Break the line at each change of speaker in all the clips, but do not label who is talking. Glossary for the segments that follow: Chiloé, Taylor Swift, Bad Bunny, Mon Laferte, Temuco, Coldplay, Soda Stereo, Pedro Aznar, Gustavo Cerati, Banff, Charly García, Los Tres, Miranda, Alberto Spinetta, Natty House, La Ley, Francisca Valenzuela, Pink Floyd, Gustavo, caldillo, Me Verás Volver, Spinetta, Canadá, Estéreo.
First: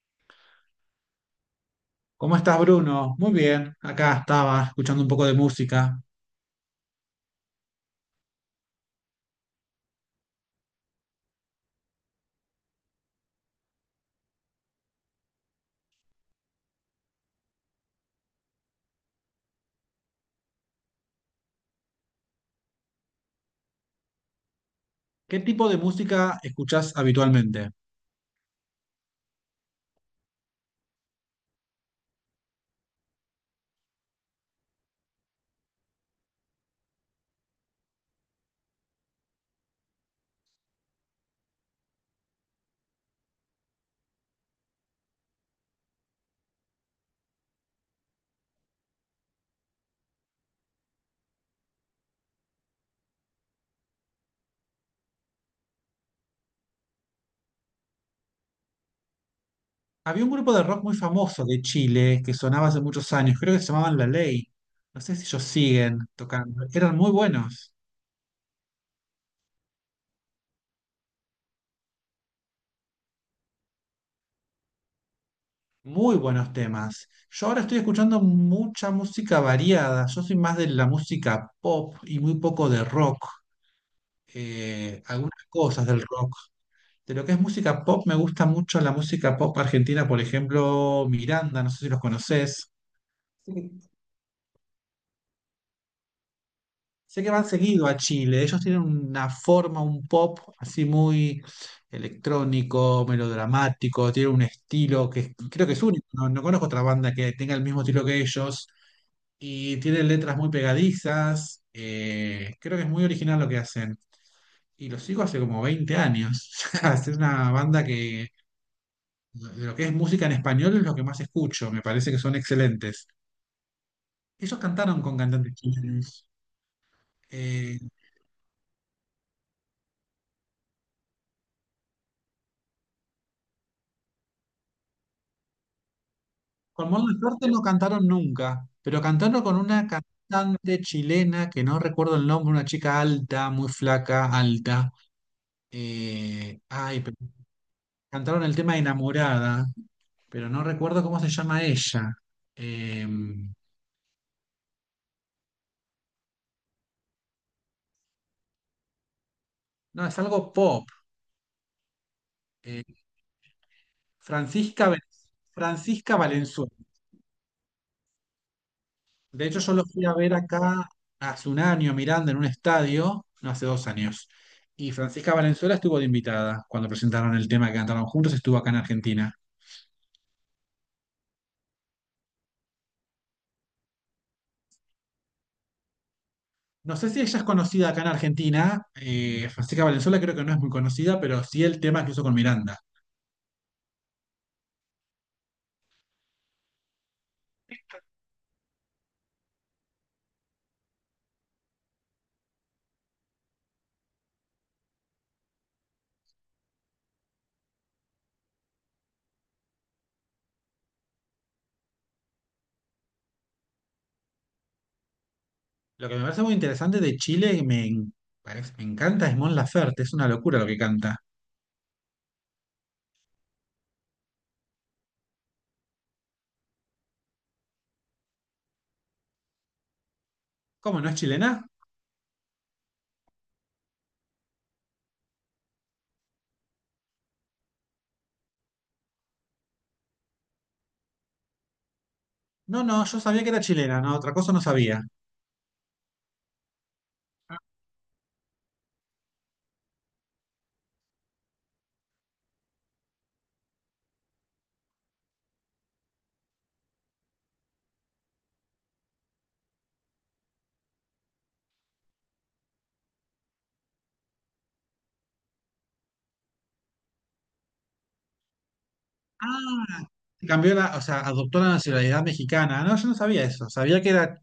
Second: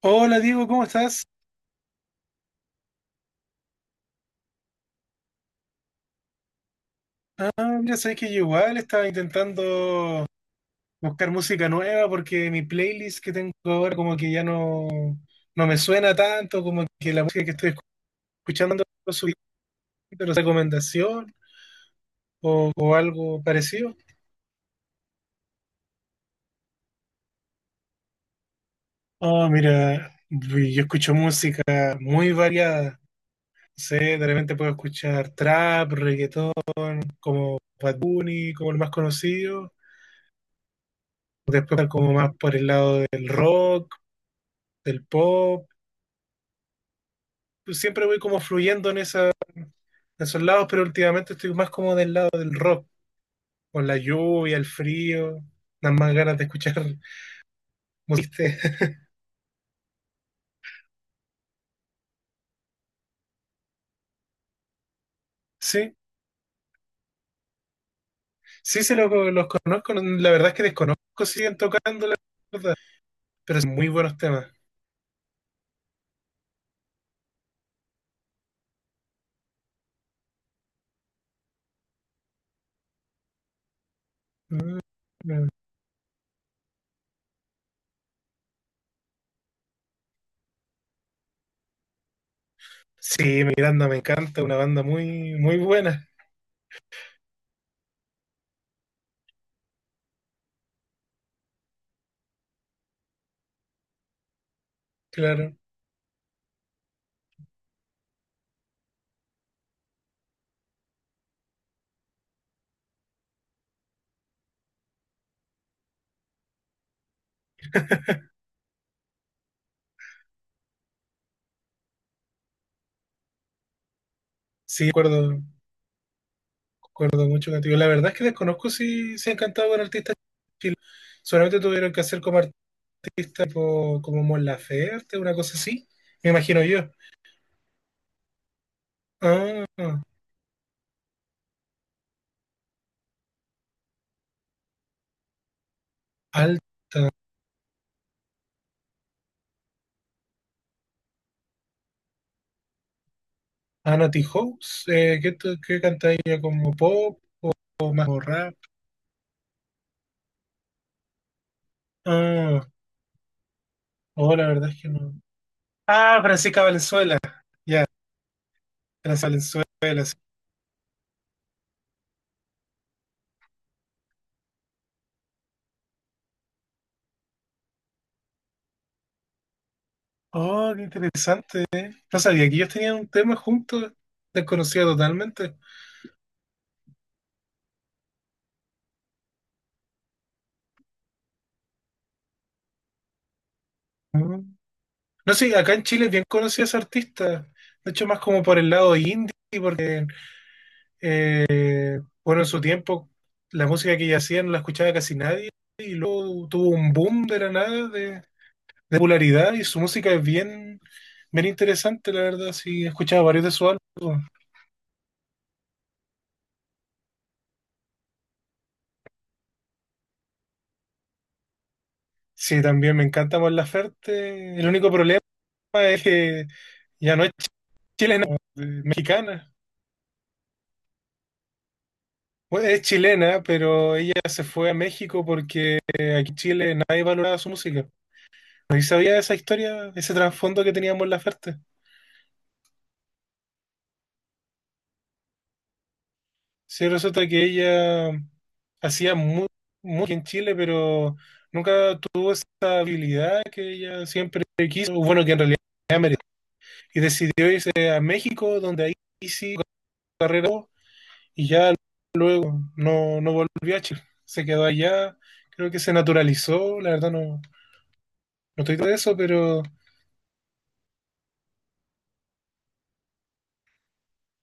Hola Diego, ¿cómo estás?
¿Cómo estás, Bruno? Muy bien, acá estaba escuchando un poco de música.
Ah, mira, sabes que yo igual estaba intentando buscar música nueva porque mi playlist que tengo ahora como que ya no, no me suena tanto, como que la música que estoy escuchando no lo subí, pero recomendación o algo parecido.
¿Qué tipo de música escuchás habitualmente?
Ah, mira, yo escucho música muy variada. No sé, de repente puedo escuchar trap, reggaetón, como Bad Bunny, como el más conocido. Después como más por el lado del rock, del pop. Pues, siempre voy como fluyendo en, esa, en esos lados, pero últimamente estoy más como del lado del rock, con la lluvia, el frío, las más ganas de escuchar música.
Había un grupo de rock muy famoso de Chile que sonaba hace muchos años, creo que se llamaban La Ley. No sé si ellos
Sí,
siguen tocando. Eran muy buenos.
los conozco, la verdad es que desconozco si siguen tocando, la verdad, pero son muy buenos temas.
Muy buenos temas. Yo ahora estoy escuchando mucha música variada. Yo soy más de la música pop y muy poco de rock.
Mm.
Algunas cosas del rock. De lo que es música pop, me gusta mucho la música pop argentina, por ejemplo, Miranda, no sé si los conoces.
Sí,
Sí.
Miranda me encanta, una banda muy, muy buena,
Sé que van seguido a Chile, ellos tienen una forma, un pop así muy electrónico, melodramático, tienen un estilo
claro.
creo que es único, no, no conozco otra banda que tenga el mismo estilo que ellos y tienen letras muy pegadizas, creo que es muy original lo que hacen y los sigo hace como 20 años, o sea, es una banda que. De lo que es música en español es lo que más escucho, me parece que son excelentes. Ellos
Sí,
cantaron con
acuerdo
cantantes chilenos.
acuerdo mucho contigo.
Eh,
La verdad es que desconozco si han cantado con artistas chilenos. Solamente tuvieron que hacer como artistas tipo, como Mon Laferte, una cosa así, me imagino yo.
con Mon Laferte no cantaron nunca, pero cantaron con
Ah,
una cantante chilena que no recuerdo el nombre, una chica alta, muy flaca, alta.
alta.
Ay, pero cantaron el tema Enamorada, pero no recuerdo cómo se llama ella. Eh,
Ah, Natty House, ¿qué, qué canta ella? ¿Como pop o más como rap?
no, es algo pop.
Ah,
Eh,
oh, la verdad es que
Francisca,
no.
Francisca
Ah, Francisca
Valenzuela.
Valenzuela. Ya,
De hecho,
Francisca
yo lo
Valenzuela.
fui a
Sí.
ver acá hace un año, Miranda, en un estadio, no hace 2 años. Y Francisca Valenzuela estuvo de invitada cuando presentaron el tema que cantaron juntos, estuvo acá en Argentina.
Oh, qué interesante. No sabía que ellos tenían un tema juntos, desconocida totalmente.
No sé si ella es conocida acá en Argentina. Francisca Valenzuela creo que no es muy conocida, pero sí el tema que hizo con Miranda.
Mm. No sé, acá en Chile es bien conocida esa artista. De hecho, más como por el lado indie. Bueno, en su tiempo la música que ella hacía no la escuchaba casi nadie y luego tuvo un boom de la nada de popularidad y su música es bien, bien interesante, la verdad. Sí, he escuchado varios de sus álbumes.
Lo que me parece muy interesante de Chile y me encanta es Mon Laferte, es una locura lo que canta.
Sí, también me encanta Mon Laferte. El único problema es que ya no es chilena, es mexicana.
¿Cómo no es chilena?
Bueno, es chilena, pero ella se fue a México porque aquí en Chile nadie valoraba su música. ¿No sabía esa historia, ese trasfondo que tenía Mon Laferte?
No, no, yo sabía que era chilena, no, otra cosa no sabía.
Sí, resulta que ella hacía muy, muy en Chile, pero nunca tuvo esa habilidad que ella siempre quiso, o bueno, que en realidad merecía, y decidió irse a México, donde ahí sí su carrera y ya no, no volvió a Chile. Se quedó allá, creo que se naturalizó, la verdad no, no estoy todo de eso, pero
Cambió la, o sea, adoptó la nacionalidad mexicana. No, yo no sabía eso. Sabía que era,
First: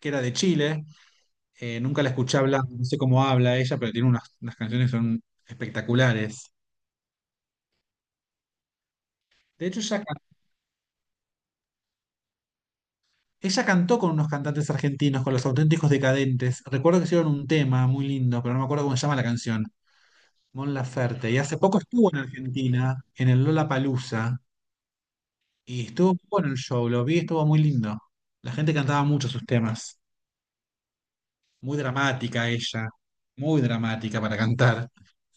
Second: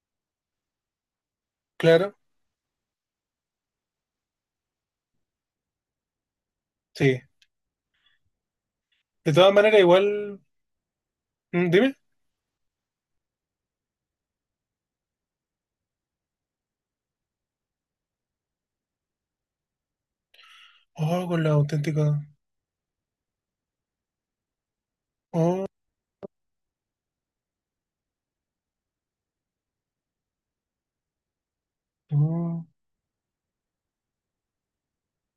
que era de Chile. Nunca la
claro,
escuché hablar. No sé cómo habla ella, pero tiene unas canciones que son espectaculares.
sí. De todas
De
maneras,
hecho,
igual, dime.
ella cantó con unos cantantes argentinos, con los auténticos decadentes. Recuerdo que hicieron un tema muy lindo, pero no me acuerdo cómo se llama la canción. Mon
Oh,
Laferte. Y
con la
hace poco estuvo en
auténtica.
Argentina, en el Lollapalooza.
Oh,
Y estuvo muy bueno el show. Lo vi, estuvo muy lindo. La gente cantaba mucho sus temas. Muy dramática
oh.
ella. Muy dramática para cantar.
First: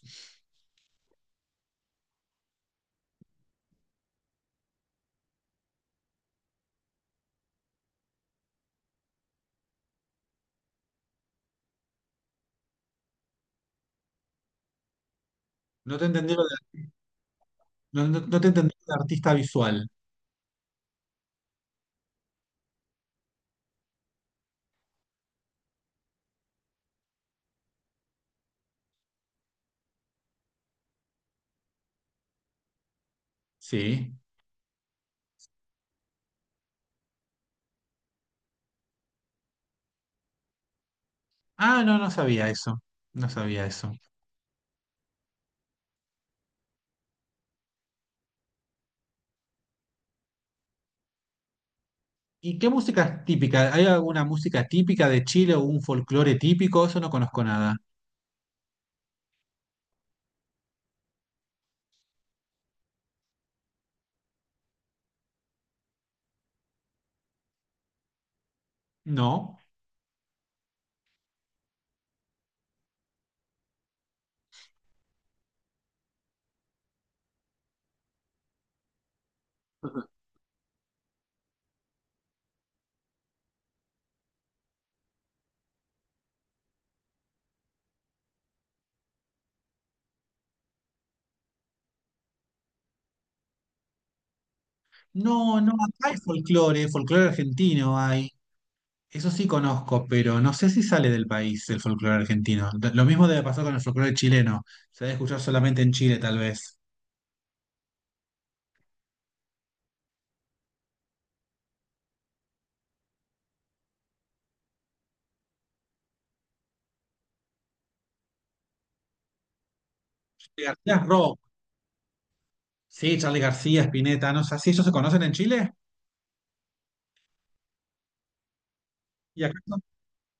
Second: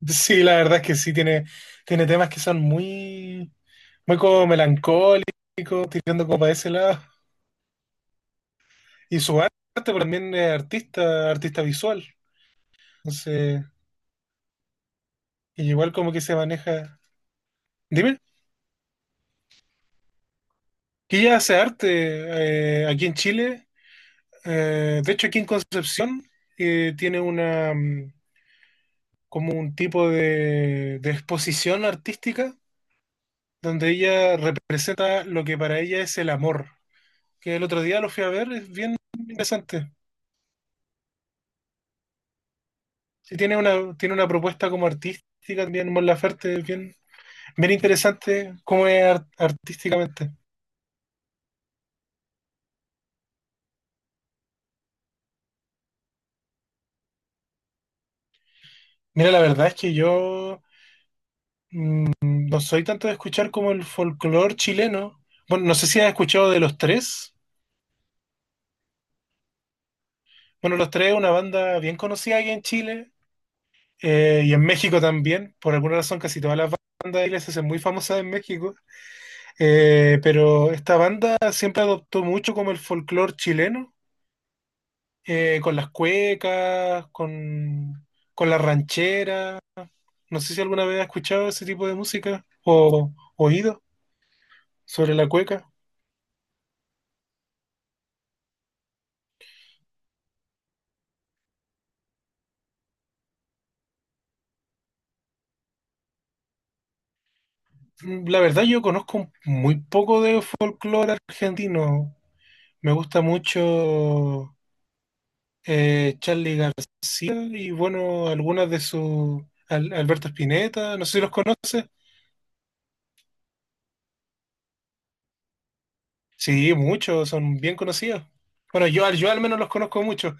Sí, la verdad es que sí, tiene, tiene temas que son muy, muy como melancólicos, tirando como para ese lado. Y su arte pero también es artista, artista visual. Entonces, y igual
No te
como que
entendí
se
lo de-
maneja.
no,
Dime,
no- No te entendí lo de artista visual.
que ella hace arte aquí en Chile. De hecho, aquí en Concepción tiene una como un tipo de exposición artística donde
Sí.
ella representa lo que para ella es el amor. Que el otro día lo fui a ver, es bien interesante.
Ah, no, no sabía eso. No
Sí,
sabía eso.
tiene una propuesta como artística también, Mon Laferte, bien, bien interesante cómo es artísticamente.
¿Y qué música es típica? ¿Hay alguna música típica de Chile o un folclore típico? Eso no conozco nada.
Mira, la verdad es que yo no soy tanto de escuchar como el folclore chileno. Bueno, no sé si has escuchado de Los Tres.
No.
Bueno, Los Tres es una banda bien conocida aquí en Chile y en México también. Por alguna razón, casi todas las bandas de iglesias son muy famosas en México. Pero esta banda siempre adoptó mucho como el folclore chileno con las cuecas, con las rancheras. No sé si alguna vez has escuchado ese tipo de música o oído sobre la
No,
cueca.
no, acá hay folclore, folclore argentino hay. Eso sí conozco, pero no sé si sale del país el folclore argentino. Lo mismo debe pasar con el folclore chileno. Se debe escuchar solamente en Chile, tal vez.
Mm, la verdad yo conozco muy poco de folclore argentino. Me gusta mucho Charly García y bueno, algunas de sus... Alberto
Charly García
Spinetta, no
es
sé si los
rock.
conoces.
Sí, Charly García, Spinetta, no sé, ¿sí ellos se conocen en Chile?
Sí, muchos, son bien conocidos. Bueno, yo, yo al
Y acá
menos los
no.
conozco mucho.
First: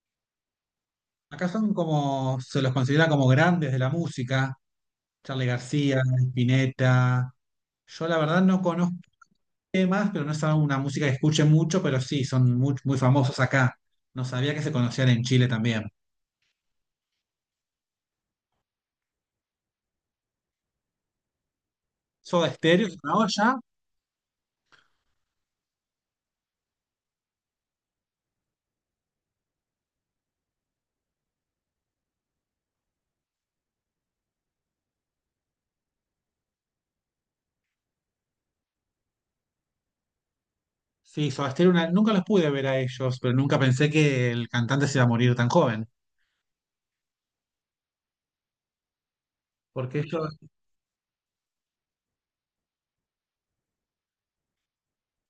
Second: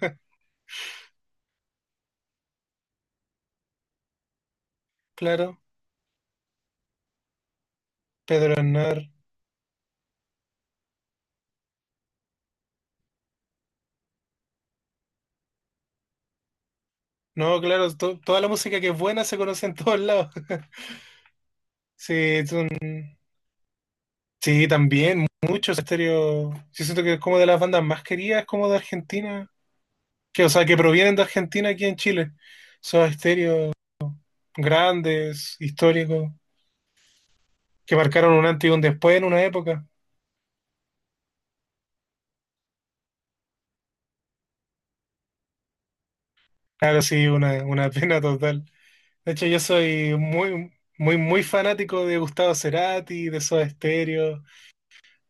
Acá son como, se los considera como grandes de la música, Charly
Claro,
García, Spinetta. Yo la verdad
Pedro
no conozco
Aznar.
temas, pero no es una música que escuche mucho, pero sí, son muy, muy famosos acá. No sabía que se conocían en Chile también.
No, claro, toda la música que es buena se conoce en todos lados. Sí,
Soda
es un-
Stereo, una olla.
sí, también, muchos Estéreo. Yo siento que es como de las bandas más queridas, como de Argentina. Que, o sea, que provienen de Argentina aquí en Chile. Son Estéreo grandes, históricos, que marcaron un antes y un después en una época.
Sí, Soda Stereo, nunca los pude ver a ellos, pero nunca pensé que el cantante se iba a morir tan joven.
Claro, sí, una pena total. De hecho, yo
Porque
soy
ellos.
muy, muy, muy fanático de Gustavo Cerati, de Soda Stereo,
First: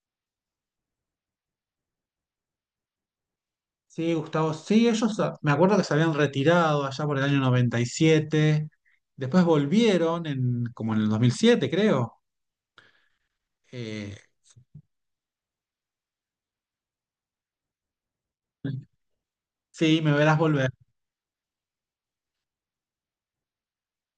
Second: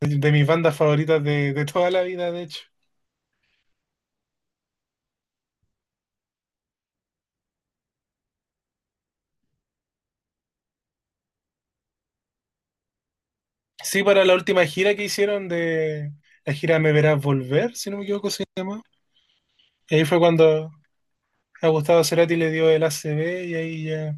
de mis bandas favoritas de toda la vida, de hecho.
Sí, Gustavo, sí, ellos, me acuerdo que se habían retirado allá por el año 97. Después volvieron como en el 2007, creo.
Sí,
Eh,
para la última gira que hicieron de la gira Me Verás Volver, si no me equivoco, se llama. Y
sí,
ahí
me
fue
verás
cuando
volver.
a Gustavo Cerati le dio el ACV y ahí ya.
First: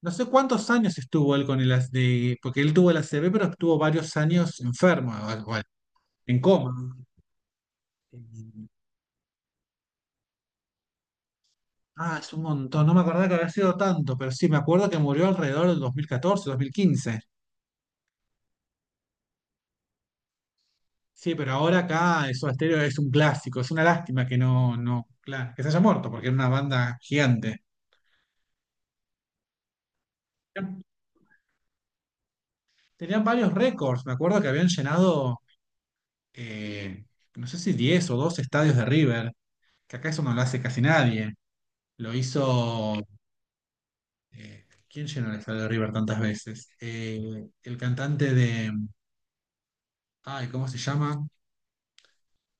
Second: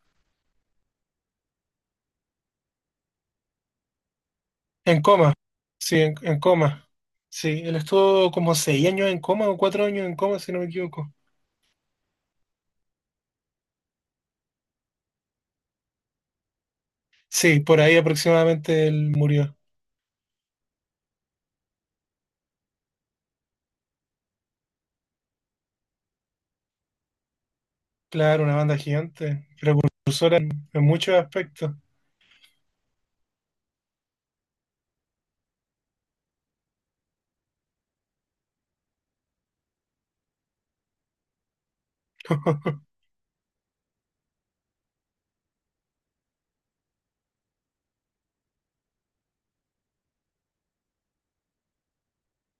No sé cuántos años estuvo él con el, as- de, porque él tuvo el ACV, pero estuvo varios años
En
enfermo, o
coma,
algo, bueno,
sí,
en
en coma.
coma.
Sí, él estuvo como
Eh,
6 años en coma o 4 años en coma, si no me equivoco.
Es un montón, no me acordaba que había sido tanto, pero sí, me acuerdo que murió alrededor del dos mil catorce, 2015.
Sí, por ahí aproximadamente él murió.
Sí, pero ahora acá Soda Stereo es un clásico. Es una lástima que no, no, claro, que se haya muerto, porque era una banda gigante.
Claro, una banda gigante, precursora en muchos aspectos.
Tenían varios récords. Me acuerdo que habían llenado, eh, no sé si 10 o 12 estadios de River, que acá eso no lo hace casi nadie. Lo hizo. ¿Quién llenó el estadio de River tantas veces? El cantante de. Ay, ¿cómo se llama?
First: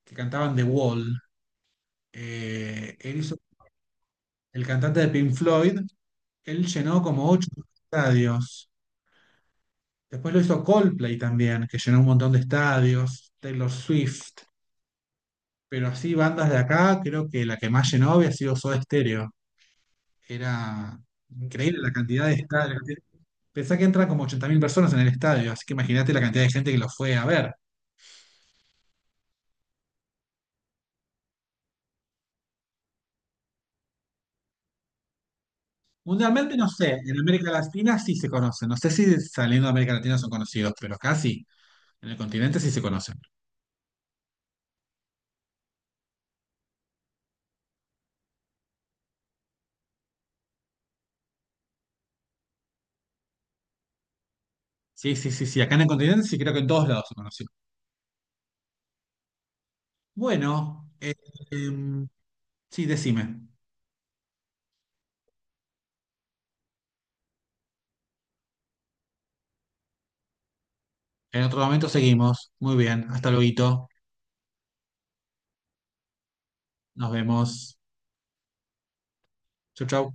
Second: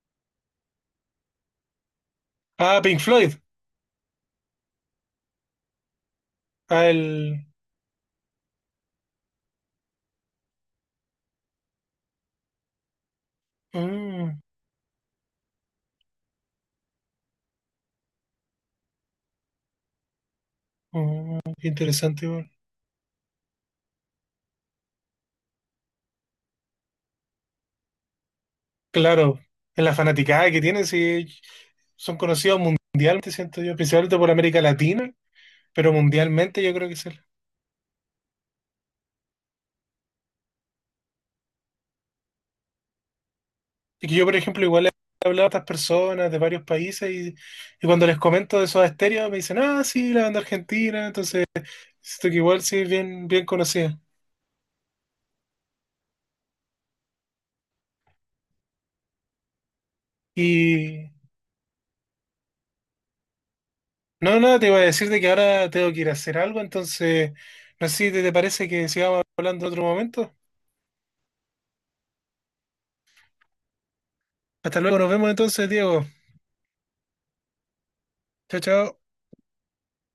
Que cantaban The Wall.
Ah,
Eh,
Pink
él hizo-
Floyd.
el cantante de Pink Floyd, él
Ah,
llenó como
el.
8 estadios. Después lo hizo Coldplay también, que llenó un montón de estadios, Taylor Swift,
Mm,
pero así bandas de acá, creo que la que más llenó había sido Soda Stereo. Era
qué
increíble la
interesante.
cantidad de estadios. Pensá que entran como 80.000 personas en el estadio, así que imagínate la cantidad de gente que lo fue a ver.
Claro, en la fanaticada que tienen, sí, son conocidos mundialmente, siento yo, principalmente por América Latina, pero
Mundialmente
mundialmente
no
yo creo que
sé,
sí.
en América Latina sí se conocen, no sé si saliendo de América Latina son conocidos, pero acá sí en el continente sí se conocen.
Y que yo, por ejemplo, igual he hablado a estas personas de varios países y cuando les comento de esos estéreos me dicen, ah, sí, la banda argentina, entonces siento que igual sí es bien, bien conocida.
Sí, sí, sí, sí, acá en el continente sí creo que en todos lados se conocen. Bueno,
Y
em, sí, decime.
no, nada, te iba a decir de que ahora tengo que ir a hacer algo, entonces no sé si te parece que sigamos hablando en otro momento.
En otro momento seguimos. Muy bien. Hasta luego.
Hasta luego, nos vemos entonces, Diego.
Nos vemos.
Chao, chao.
Chau, chau.